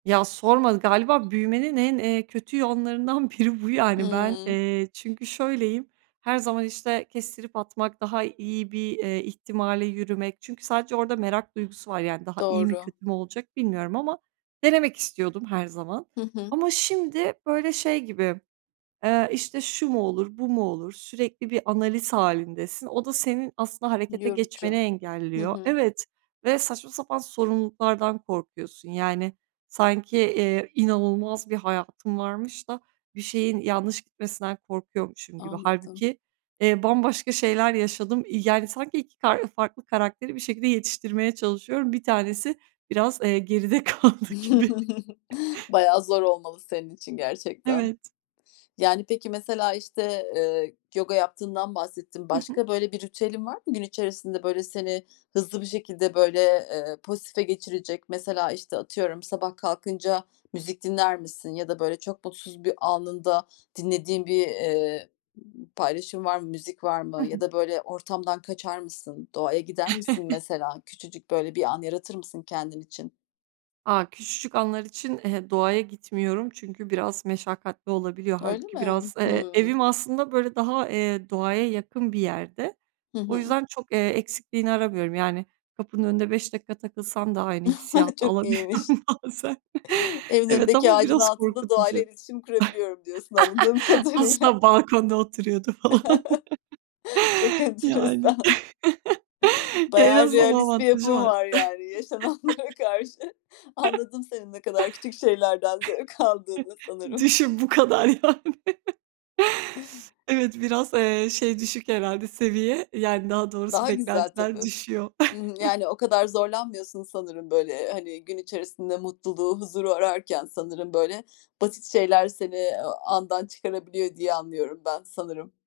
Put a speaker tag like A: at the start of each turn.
A: Ya, sorma galiba büyümenin en, eee, kötü yanlarından biri bu yani ben,
B: Imm.
A: eee, çünkü şöyleyim her zaman, işte, kestirip atmak, daha iyi bir, eee, ihtimale yürümek çünkü sadece orada merak duygusu var. Yani, daha iyi mi
B: Doğru.
A: kötü mü olacak bilmiyorum ama denemek istiyordum her zaman
B: Hı hı.
A: ama şimdi, böyle, şey gibi, eee, işte, şu mu olur, bu mu olur sürekli bir analiz hâlindesin, o da senin aslında harekete
B: Yorucu.
A: geçmeni
B: Hı
A: engelliyor.
B: hı.
A: Evet, ve saçma sapan sorumluluklardan korkuyorsun, yani sanki, eee, inanılmaz bir hayatım varmış da bir şeyin yanlış gitmesinden korkuyormuşum gibi.
B: Anladım.
A: Hâlbuki, eee, bambaşka şeyler yaşadım. İii, yani, sanki 2 ka farklı karakteri bir şekilde yetiştirmeye çalışıyorum. 1 tanesi biraz, eee, geride kaldı gibi.
B: Bayağı zor olmalı senin için gerçekten.
A: Evet.
B: Yani, peki, mesela işte, eee, yoga yaptığından bahsettin,
A: Hı hı.
B: başka, böyle, bir ritüelin var mı gün içerisinde, böyle, seni hızlı bir şekilde, böyle, eee, pozitife geçirecek? Mesela, işte, atıyorum, sabah kalkınca müzik dinler misin ya da böyle çok mutsuz bir anında dinlediğin bir, eee, b paylaşım var mı, müzik var
A: I
B: mı ya
A: hı.
B: da, böyle, ortamdan kaçar mısın, doğaya gider misin mesela küçücük, böyle, bir an yaratır mısın kendin için?
A: A! Küçücük anlar için, eee, doğaya gitmiyorum çünkü biraz meşakkatli olabiliyor.
B: Öyle
A: Hâlbuki
B: mi?
A: biraz, eee,
B: Hımm.
A: evim aslında, böyle, daha, eee, doğaya yakın bir yerde.
B: Hı
A: O
B: hı.
A: yüzden çok, eee, eksikliğini aramıyorum. Yani, kapının önünde 5 dakika takılsam da aynı hissiyatı
B: Çok iyiymiş.
A: alabiliyorum bazen.
B: Evin
A: Evet,
B: önündeki
A: ama
B: ağacın
A: biraz
B: altında doğayla
A: korkutucu.
B: iletişim kurabiliyorum diyorsun anladığım
A: Aslında
B: kadarıyla.
A: balkonda oturuyordu falan.
B: Çok
A: Yani,
B: enteresan.
A: ya en
B: Bayağı
A: azından o
B: realist bir
A: avantajı
B: yapın
A: var.
B: var, yani yaşananlara karşı. Anladım senin ne kadar küçük şeylerden zevk aldığını sanırım.
A: Düşün, bu kadar yani. Evet, biraz, eee, şey düşük herhâlde seviye, yani, daha doğrusu
B: Daha güzel tabii.
A: beklentiler düşüyor.
B: Hı hı. Yani, o kadar zorlanmıyorsun sanırım böyle, hani, gün içerisinde mutluluğu, huzuru ararken sanırım, böyle, basit şeyler seni, eee, andan çıkarabiliyor diye anlıyorum ben sanırım.